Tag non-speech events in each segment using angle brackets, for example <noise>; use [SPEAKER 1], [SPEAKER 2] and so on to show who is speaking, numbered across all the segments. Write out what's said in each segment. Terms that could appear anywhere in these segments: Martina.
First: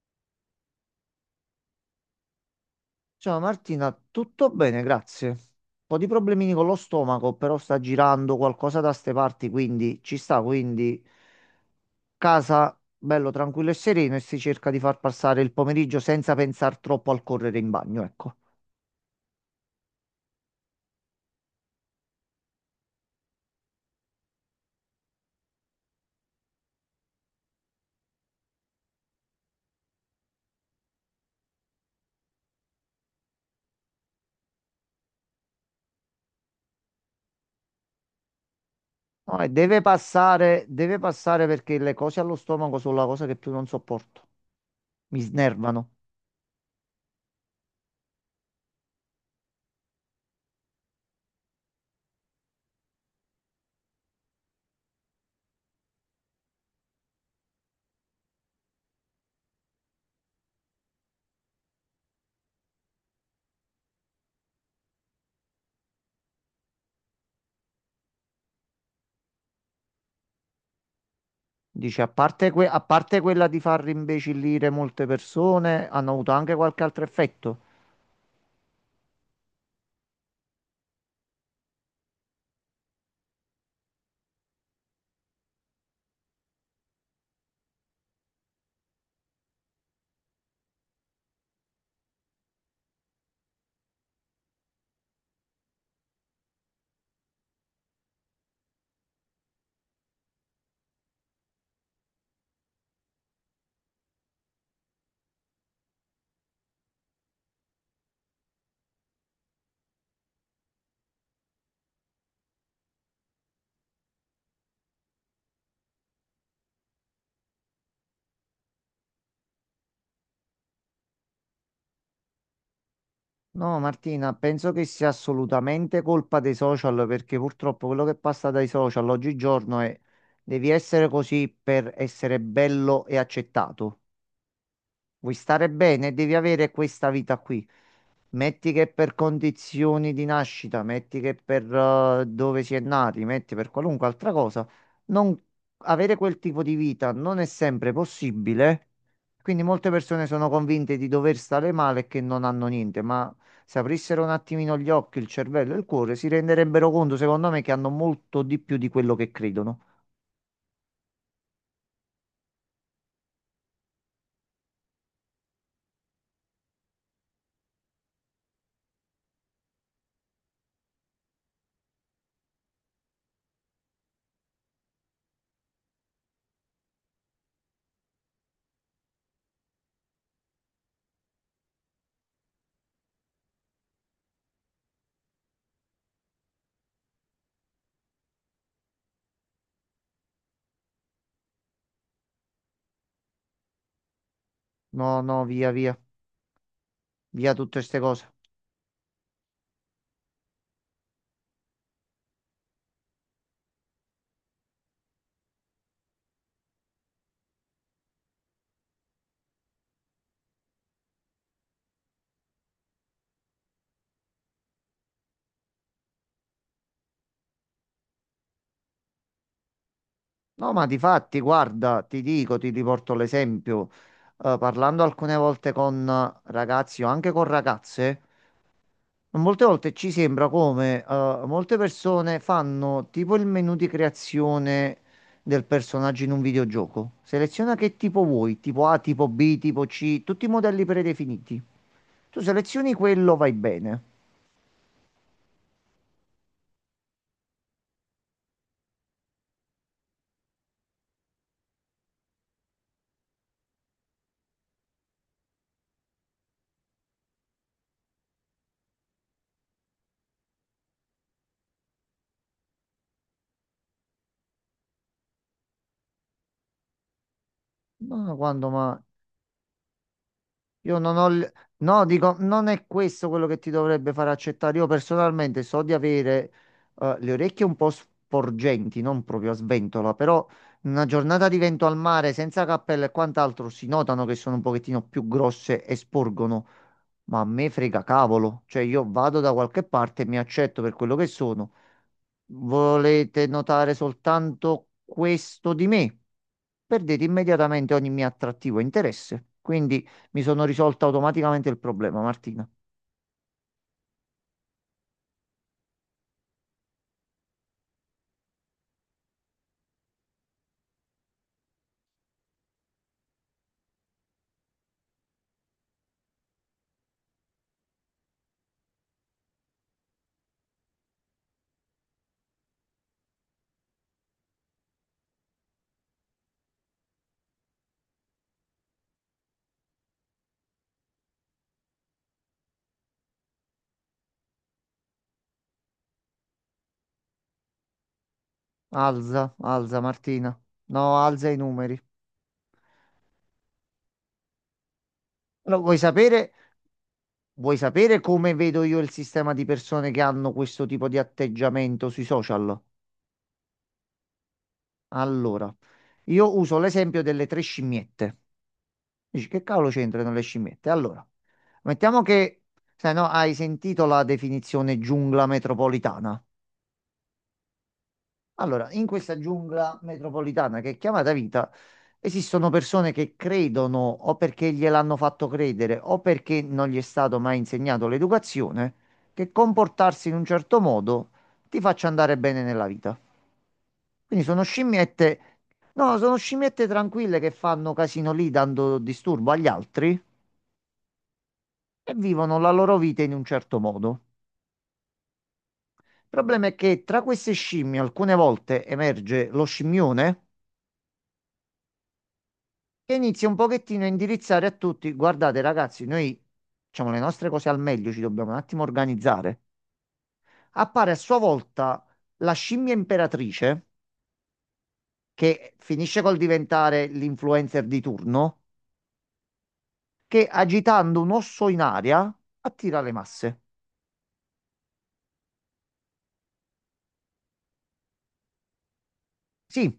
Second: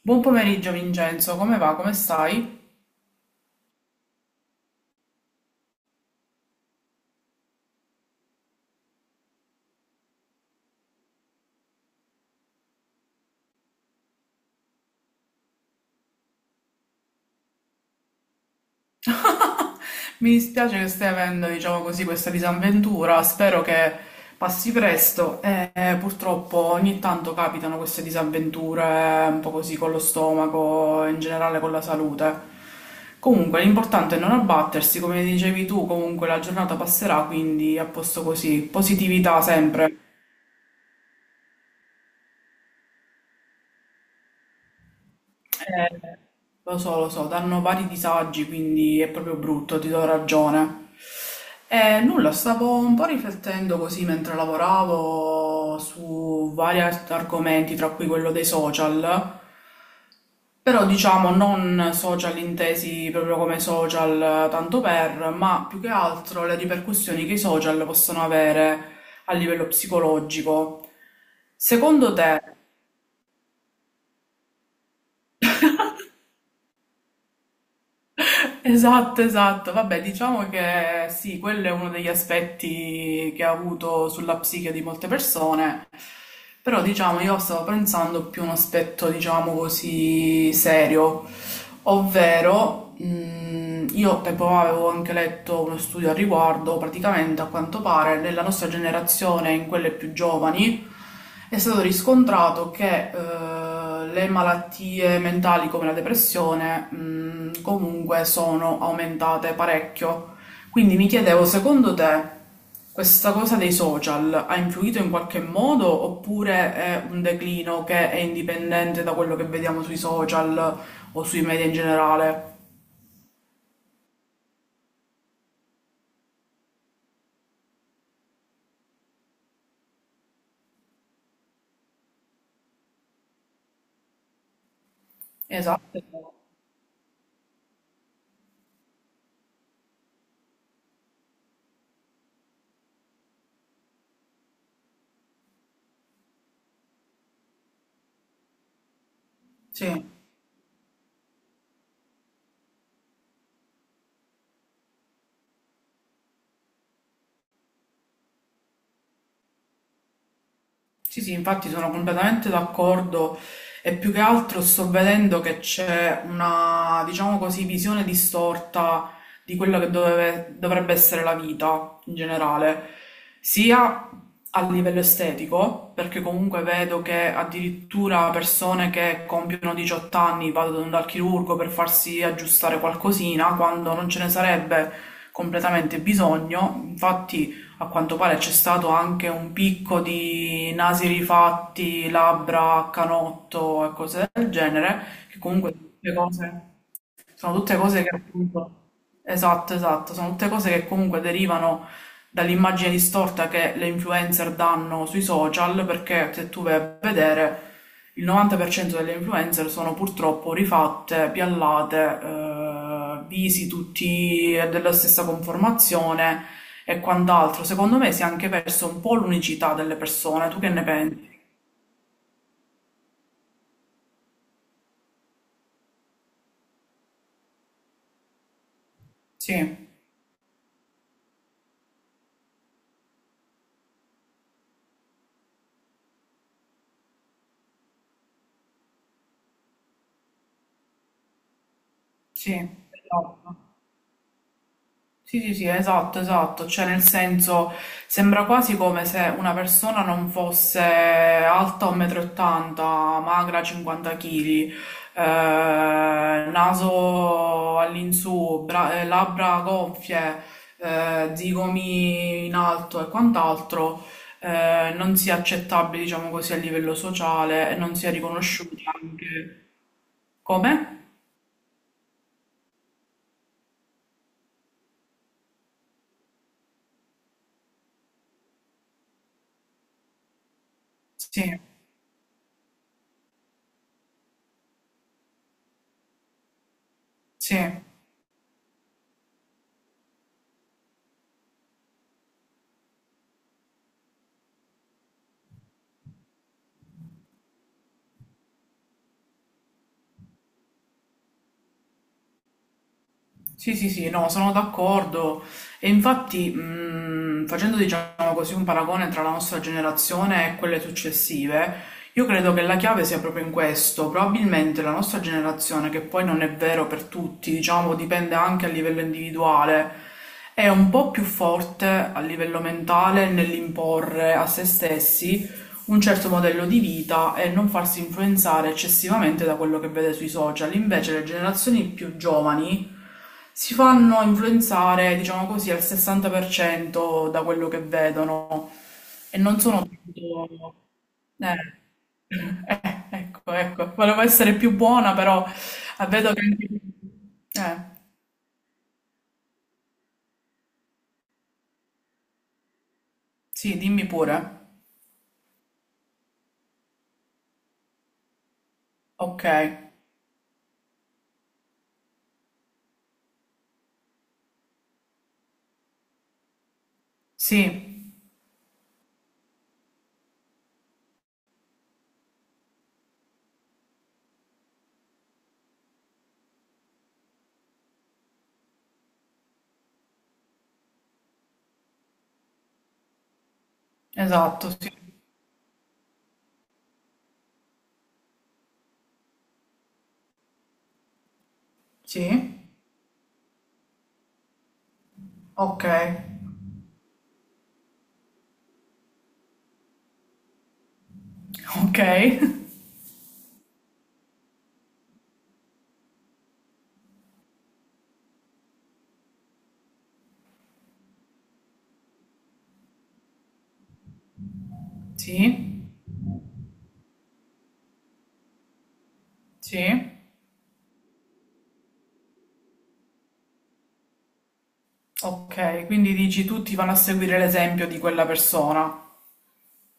[SPEAKER 1] Buon pomeriggio Vincenzo, come va? Come stai?
[SPEAKER 2] Ciao Martina, tutto bene, grazie. Un po' di problemini con lo stomaco, però sta girando qualcosa da ste parti, quindi ci sta, quindi casa bello tranquillo e sereno e si cerca di far passare il pomeriggio senza pensare troppo al correre in bagno, ecco.
[SPEAKER 1] Mi dispiace che stai avendo, diciamo così, questa disavventura, spero che passi presto e purtroppo ogni tanto capitano queste disavventure un po' così con lo stomaco, in generale con la salute. Comunque l'importante è non abbattersi, come dicevi tu, comunque la giornata passerà, quindi a posto così,
[SPEAKER 2] No,
[SPEAKER 1] positività
[SPEAKER 2] e
[SPEAKER 1] sempre.
[SPEAKER 2] deve passare perché le cose allo stomaco sono la cosa che più non sopporto. Mi snervano.
[SPEAKER 1] Eh, Lo so, lo so, danno vari disagi, quindi è proprio brutto, ti do ragione. E nulla, stavo un po' riflettendo così mentre lavoravo su vari argomenti, tra cui quello dei social, però diciamo non social intesi proprio come social tanto per, ma più che altro le ripercussioni che i social possono avere a livello psicologico.
[SPEAKER 2] Dice, a
[SPEAKER 1] Secondo te.
[SPEAKER 2] parte, a parte quella di far rimbecillire molte persone, hanno avuto anche qualche altro effetto.
[SPEAKER 1] Esatto, esatto. Vabbè, diciamo che sì, quello è uno degli aspetti che ha avuto sulla psiche di molte persone, però diciamo io stavo pensando più a un aspetto, diciamo così, serio. Ovvero, io tempo fa avevo anche letto uno studio al riguardo, praticamente a quanto pare nella nostra generazione, in quelle più giovani, è stato riscontrato che le malattie mentali come la depressione, comunque sono aumentate parecchio. Quindi mi chiedevo, secondo te, questa cosa dei social ha influito in qualche modo oppure è un declino che è indipendente da quello che vediamo sui social o sui media in generale?
[SPEAKER 2] No, Martina, penso che sia assolutamente colpa dei social perché purtroppo quello che passa dai social oggigiorno è devi essere così per essere bello e accettato. Vuoi stare
[SPEAKER 1] Esatto,
[SPEAKER 2] bene, devi
[SPEAKER 1] esatto.
[SPEAKER 2] avere questa vita qui. Metti che per condizioni di nascita, metti che per dove si è nati, metti per qualunque altra cosa, non avere quel tipo di vita non è sempre possibile. Quindi molte
[SPEAKER 1] Sì.
[SPEAKER 2] persone sono convinte di dover stare male e che non hanno niente, ma se aprissero un attimino gli occhi, il cervello e il cuore, si renderebbero conto, secondo me, che hanno molto di più di quello che credono.
[SPEAKER 1] Sì, sì, infatti sono completamente d'accordo e più che altro sto vedendo che c'è una, diciamo così, visione distorta di quello che dovrebbe essere la vita in generale, sia a livello estetico, perché comunque vedo che addirittura persone che compiono 18 anni vanno dal chirurgo per farsi aggiustare qualcosina quando non ce ne sarebbe completamente bisogno. Infatti, a quanto pare c'è stato anche un picco di nasi rifatti, labbra a canotto e cose del genere,
[SPEAKER 2] No,
[SPEAKER 1] che
[SPEAKER 2] no, via,
[SPEAKER 1] comunque
[SPEAKER 2] via,
[SPEAKER 1] tutte cose.
[SPEAKER 2] via
[SPEAKER 1] Sono tutte
[SPEAKER 2] tutte queste
[SPEAKER 1] cose che
[SPEAKER 2] cose.
[SPEAKER 1] appunto. Esatto, esatto, sono tutte cose che comunque derivano dall'immagine distorta che le influencer danno sui social, perché se tu vai a vedere il 90% delle influencer sono purtroppo rifatte, piallate, visi tutti della stessa conformazione e quant'altro. Secondo me si è anche perso un po' l'unicità delle persone, tu che
[SPEAKER 2] No,
[SPEAKER 1] ne
[SPEAKER 2] ma di
[SPEAKER 1] pensi?
[SPEAKER 2] fatti, guarda, ti dico, ti riporto l'esempio. Parlando alcune volte con ragazzi o anche con ragazze, molte
[SPEAKER 1] Sì,
[SPEAKER 2] volte ci sembra come molte persone fanno tipo il menu di creazione del personaggio in un videogioco. Seleziona che tipo vuoi, tipo A, tipo B, tipo C, tutti i modelli predefiniti. Tu
[SPEAKER 1] sì,
[SPEAKER 2] selezioni quello, vai
[SPEAKER 1] esatto.
[SPEAKER 2] bene.
[SPEAKER 1] Sì, sì, sì, esatto, esatto, cioè nel senso sembra quasi come se una persona non fosse alta 1,80 m, magra 50 kg, naso all'insù, labbra gonfie, zigomi in alto e quant'altro, non sia accettabile, diciamo così, a livello sociale e non sia
[SPEAKER 2] Ma quando,
[SPEAKER 1] riconosciuta
[SPEAKER 2] ma
[SPEAKER 1] anche come?
[SPEAKER 2] Io non ho... No, dico, non è questo quello che ti dovrebbe far accettare. Io personalmente so di avere le orecchie un po' sporgenti, non proprio a sventola, però in una giornata di
[SPEAKER 1] Sì,
[SPEAKER 2] vento al mare, senza cappello e quant'altro, si notano che sono un pochettino più grosse e sporgono. Ma a me
[SPEAKER 1] sì.
[SPEAKER 2] frega cavolo. Cioè, io vado da qualche parte e mi accetto per quello che sono. Volete notare soltanto questo di me? Perdete immediatamente ogni mio attrattivo e interesse. Quindi... Mi sono risolto automaticamente il problema, Martina.
[SPEAKER 1] Sì, sì, sì, no, sono d'accordo. E infatti, facendo diciamo così un paragone tra la nostra generazione e quelle successive, io credo che la chiave sia proprio in questo. Probabilmente la nostra generazione, che poi non è vero per tutti, diciamo, dipende anche a livello individuale, è un po' più forte a livello mentale nell'imporre a se stessi un certo modello di vita e non farsi influenzare eccessivamente da quello che vede sui social. Invece le generazioni più giovani si fanno influenzare, diciamo così, al 60% da quello che vedono e
[SPEAKER 2] Alza,
[SPEAKER 1] non sono
[SPEAKER 2] alza, Martina.
[SPEAKER 1] tutto.
[SPEAKER 2] No, alza i
[SPEAKER 1] Eh,
[SPEAKER 2] numeri.
[SPEAKER 1] ecco, ecco, volevo essere più buona, però
[SPEAKER 2] No,
[SPEAKER 1] vedo che.
[SPEAKER 2] vuoi
[SPEAKER 1] Eh,
[SPEAKER 2] sapere come vedo io il sistema di persone che hanno questo tipo di atteggiamento sui social?
[SPEAKER 1] sì, dimmi pure.
[SPEAKER 2] Allora, io uso l'esempio delle tre scimmiette.
[SPEAKER 1] Ok,
[SPEAKER 2] Dici, che cavolo c'entrano le scimmiette? Allora, mettiamo che, se no, hai sentito la definizione giungla metropolitana.
[SPEAKER 1] sì,
[SPEAKER 2] Allora, in questa giungla metropolitana che è chiamata vita, esistono persone che credono o perché gliel'hanno fatto credere o perché non gli è stato mai insegnato l'educazione, che comportarsi in un certo modo ti faccia andare bene nella vita. Quindi sono
[SPEAKER 1] esatto, sì,
[SPEAKER 2] scimmiette, no, sono scimmiette tranquille che fanno casino lì dando disturbo agli altri e
[SPEAKER 1] sì,
[SPEAKER 2] vivono la loro vita in un certo modo.
[SPEAKER 1] ok,
[SPEAKER 2] Il problema è che tra queste scimmie alcune volte emerge lo scimmione
[SPEAKER 1] ok,
[SPEAKER 2] che inizi un pochettino a indirizzare a tutti. Guardate, ragazzi, noi facciamo le nostre cose al meglio, ci dobbiamo un attimo organizzare. Appare a sua volta la scimmia imperatrice,
[SPEAKER 1] <laughs>
[SPEAKER 2] che
[SPEAKER 1] sì.
[SPEAKER 2] finisce col diventare l'influencer di turno,
[SPEAKER 1] Sì.
[SPEAKER 2] che agitando un osso in aria attira le masse.
[SPEAKER 1] Okay, quindi dici tutti vanno a seguire l'esempio di quella persona.
[SPEAKER 2] Sì,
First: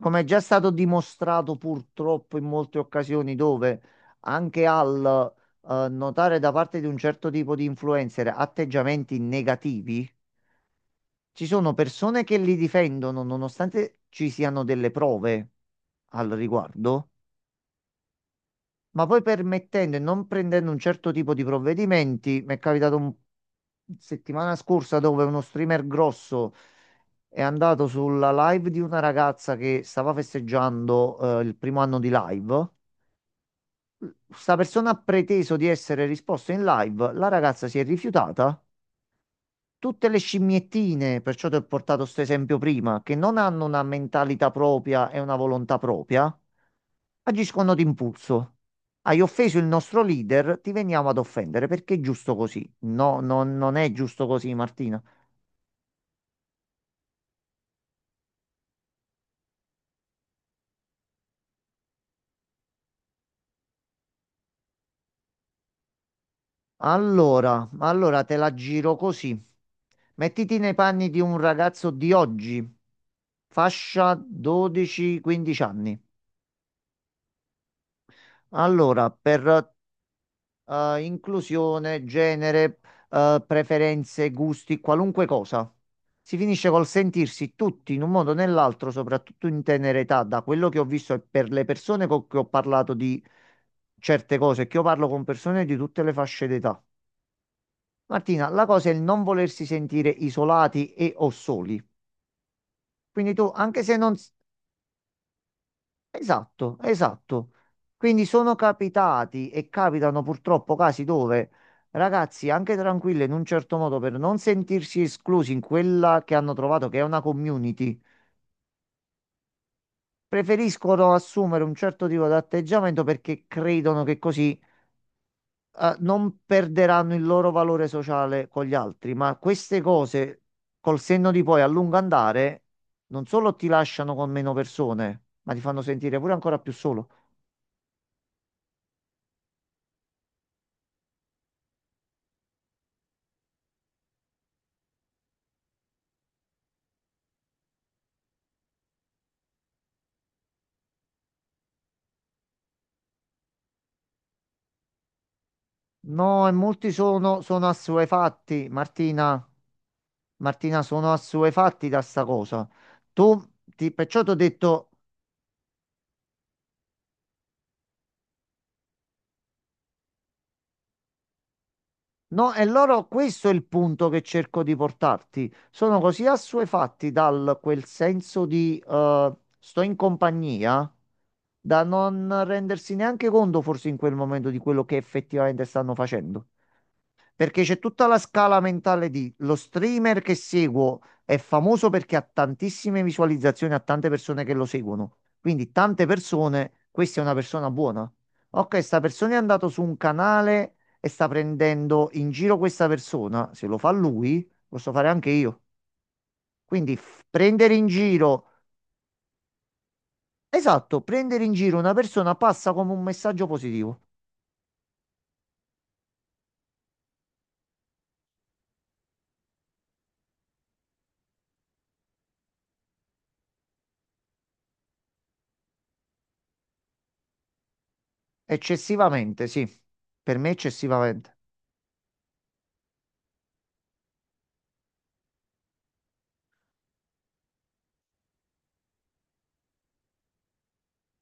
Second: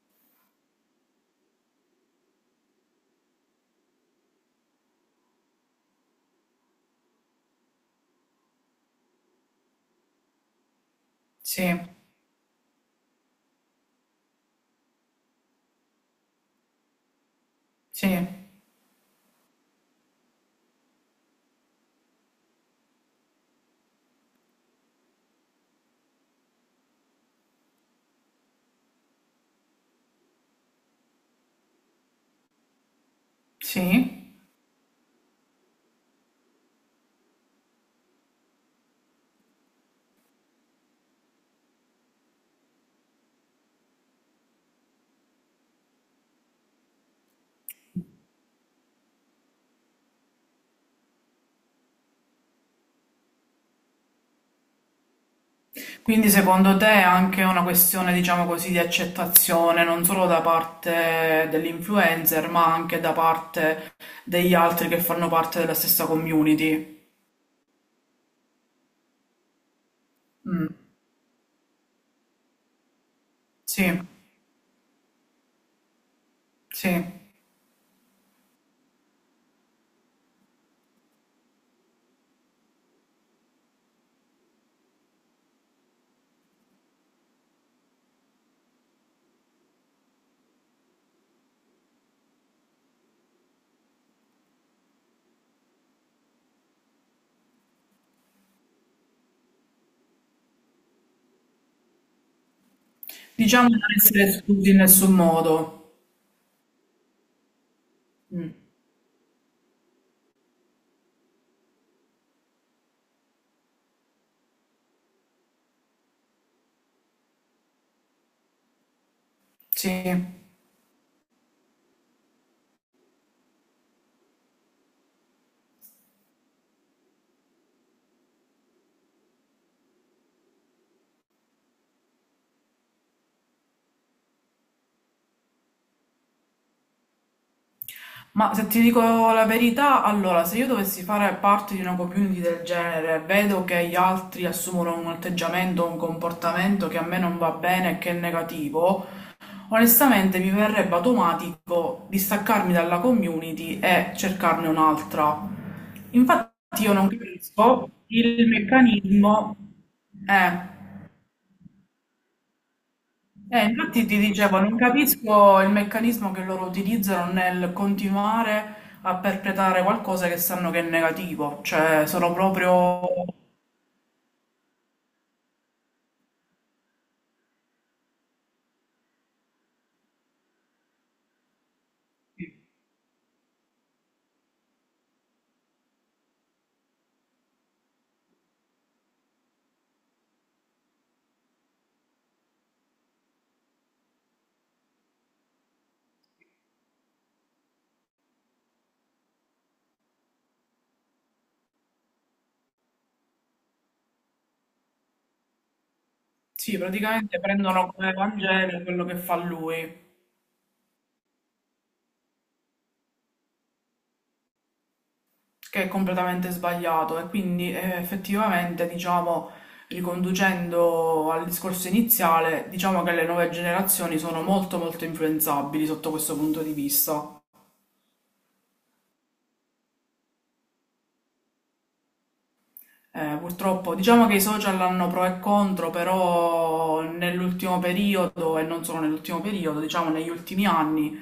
[SPEAKER 2] come è già stato dimostrato purtroppo in molte occasioni dove anche al notare da parte di un certo tipo di influencer atteggiamenti negativi. Ci
[SPEAKER 1] Sì,
[SPEAKER 2] sono persone che li difendono nonostante ci siano delle prove al riguardo,
[SPEAKER 1] sì,
[SPEAKER 2] ma poi permettendo e non prendendo un certo tipo di provvedimenti, mi è capitato un settimana scorsa dove uno streamer grosso è andato sulla live di una ragazza che stava festeggiando il primo anno di live.
[SPEAKER 1] sì.
[SPEAKER 2] Questa persona ha preteso di essere risposta in live, la ragazza si è rifiutata tutte le scimmiettine, perciò ti ho portato questo esempio prima, che non hanno una mentalità propria e una volontà propria, agiscono d'impulso. Hai offeso il nostro leader, ti veniamo ad offendere perché è giusto così. No, no, non è giusto così, Martina.
[SPEAKER 1] Quindi secondo te è anche una questione, diciamo così, di accettazione non solo da parte dell'influencer, ma anche da parte degli altri che fanno parte della stessa community.
[SPEAKER 2] Allora, allora te la giro così. Mettiti
[SPEAKER 1] Mm,
[SPEAKER 2] nei panni di un ragazzo di oggi,
[SPEAKER 1] sì,
[SPEAKER 2] fascia 12-15 anni.
[SPEAKER 1] sì.
[SPEAKER 2] Allora, per inclusione, genere, preferenze, gusti, qualunque cosa. Si finisce col sentirsi tutti in un modo o nell'altro, soprattutto in tenera età, da quello che ho visto e per le persone con cui ho parlato di certe cose, che io parlo con persone di tutte le fasce d'età. Martina, la cosa è il non volersi sentire isolati e o soli. Quindi tu,
[SPEAKER 1] Diciamo di
[SPEAKER 2] anche
[SPEAKER 1] non
[SPEAKER 2] se non,
[SPEAKER 1] essere esclusi in nessun modo.
[SPEAKER 2] esatto, esatto. Quindi
[SPEAKER 1] Mm,
[SPEAKER 2] sono capitati e capitano purtroppo casi dove ragazzi, anche tranquilli in un certo modo, per non sentirsi esclusi in quella che hanno trovato che è una community,
[SPEAKER 1] sì.
[SPEAKER 2] preferiscono assumere un certo tipo di atteggiamento perché credono che così, non perderanno il loro valore sociale con gli altri. Ma queste cose, col senno di poi a lungo andare, non solo ti lasciano con meno persone, ma ti fanno sentire pure ancora più solo.
[SPEAKER 1] Ma se ti dico la verità, allora, se io dovessi fare parte di una community del genere, vedo che gli altri assumono un atteggiamento, un comportamento che a me non va bene e che è negativo, onestamente mi verrebbe automatico distaccarmi dalla community e cercarne un'altra.
[SPEAKER 2] No, e
[SPEAKER 1] Infatti
[SPEAKER 2] molti
[SPEAKER 1] io non
[SPEAKER 2] sono
[SPEAKER 1] capisco il
[SPEAKER 2] assuefatti, Martina.
[SPEAKER 1] meccanismo. Eh.
[SPEAKER 2] Martina, sono assuefatti da sta cosa. Tu,
[SPEAKER 1] Infatti ti
[SPEAKER 2] perciò ti ho
[SPEAKER 1] dicevo, non
[SPEAKER 2] detto,
[SPEAKER 1] capisco il meccanismo che loro utilizzano nel continuare a perpetrare qualcosa che sanno che è negativo, cioè sono
[SPEAKER 2] no, e
[SPEAKER 1] proprio,
[SPEAKER 2] loro, questo è il punto che cerco di portarti. Sono così assuefatti dal quel senso di sto in compagnia, da non rendersi neanche conto, forse in quel momento, di quello che effettivamente stanno facendo. Perché c'è tutta la scala mentale di lo streamer che seguo è famoso perché ha tantissime visualizzazioni, ha tante persone che lo seguono. Quindi tante persone, questa è una persona buona. Ok, sta persona è andato su un canale e sta prendendo in giro questa persona. Se lo fa lui, posso fare anche io.
[SPEAKER 1] sì,
[SPEAKER 2] Quindi
[SPEAKER 1] praticamente
[SPEAKER 2] prendere in
[SPEAKER 1] prendono come
[SPEAKER 2] giro,
[SPEAKER 1] Vangelo quello che fa lui,
[SPEAKER 2] esatto, prendere in giro una persona passa come un messaggio positivo.
[SPEAKER 1] che è completamente sbagliato e quindi effettivamente, diciamo, riconducendo al discorso iniziale, diciamo che le nuove generazioni sono molto molto influenzabili sotto questo punto di vista.
[SPEAKER 2] Eccessivamente, sì. Per me eccessivamente.
[SPEAKER 1] Purtroppo, diciamo che i social hanno pro e contro, però nell'ultimo periodo, e non solo nell'ultimo periodo, diciamo negli ultimi anni,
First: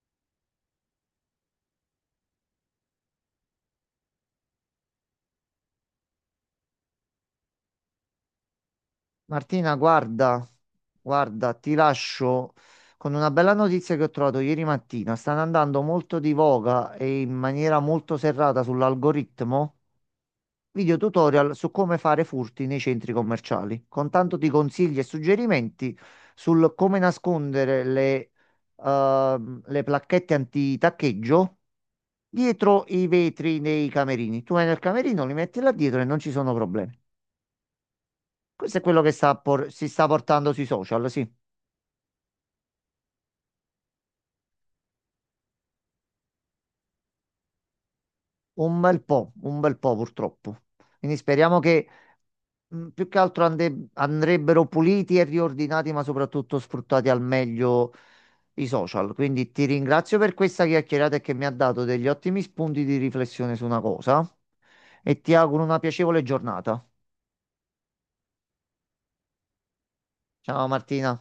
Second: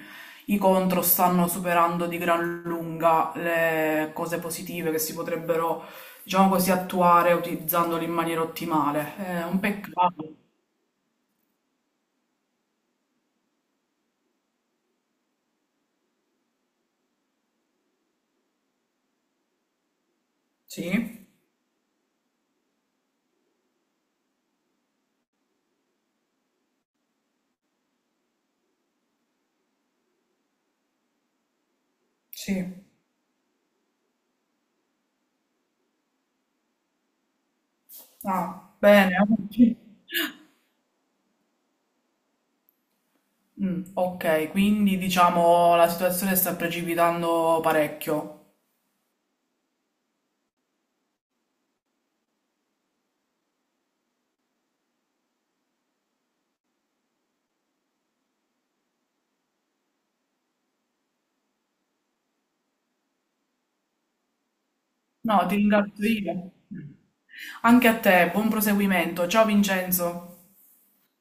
[SPEAKER 1] i contro stanno superando di gran lunga le cose positive che si potrebbero, diciamo così, attuare utilizzandoli in maniera ottimale. È un
[SPEAKER 2] Martina,
[SPEAKER 1] peccato.
[SPEAKER 2] guarda, guarda, ti lascio con una bella notizia che ho trovato ieri mattina. Stanno andando molto di voga e in maniera molto serrata sull'algoritmo video
[SPEAKER 1] Sì,
[SPEAKER 2] tutorial su come fare furti nei centri commerciali, con tanto di consigli e suggerimenti sul come nascondere le placchette antitaccheggio
[SPEAKER 1] sì.
[SPEAKER 2] dietro i vetri nei camerini. Tu vai nel camerino, li metti là dietro e non ci sono problemi.
[SPEAKER 1] Ah,
[SPEAKER 2] Questo è quello che
[SPEAKER 1] bene.
[SPEAKER 2] si sta portando sui social, sì.
[SPEAKER 1] Mm, ok, quindi diciamo la situazione sta precipitando parecchio.
[SPEAKER 2] Un bel po' purtroppo. Quindi speriamo che più che altro andrebbero puliti e riordinati, ma soprattutto sfruttati al meglio i social. Quindi ti ringrazio per questa chiacchierata e che mi ha dato degli ottimi spunti di riflessione su una cosa e ti
[SPEAKER 1] No, ti
[SPEAKER 2] auguro una
[SPEAKER 1] ringrazio
[SPEAKER 2] piacevole
[SPEAKER 1] io.
[SPEAKER 2] giornata.
[SPEAKER 1] Anche a te, buon proseguimento. Ciao Vincenzo.
[SPEAKER 2] Ciao Martina.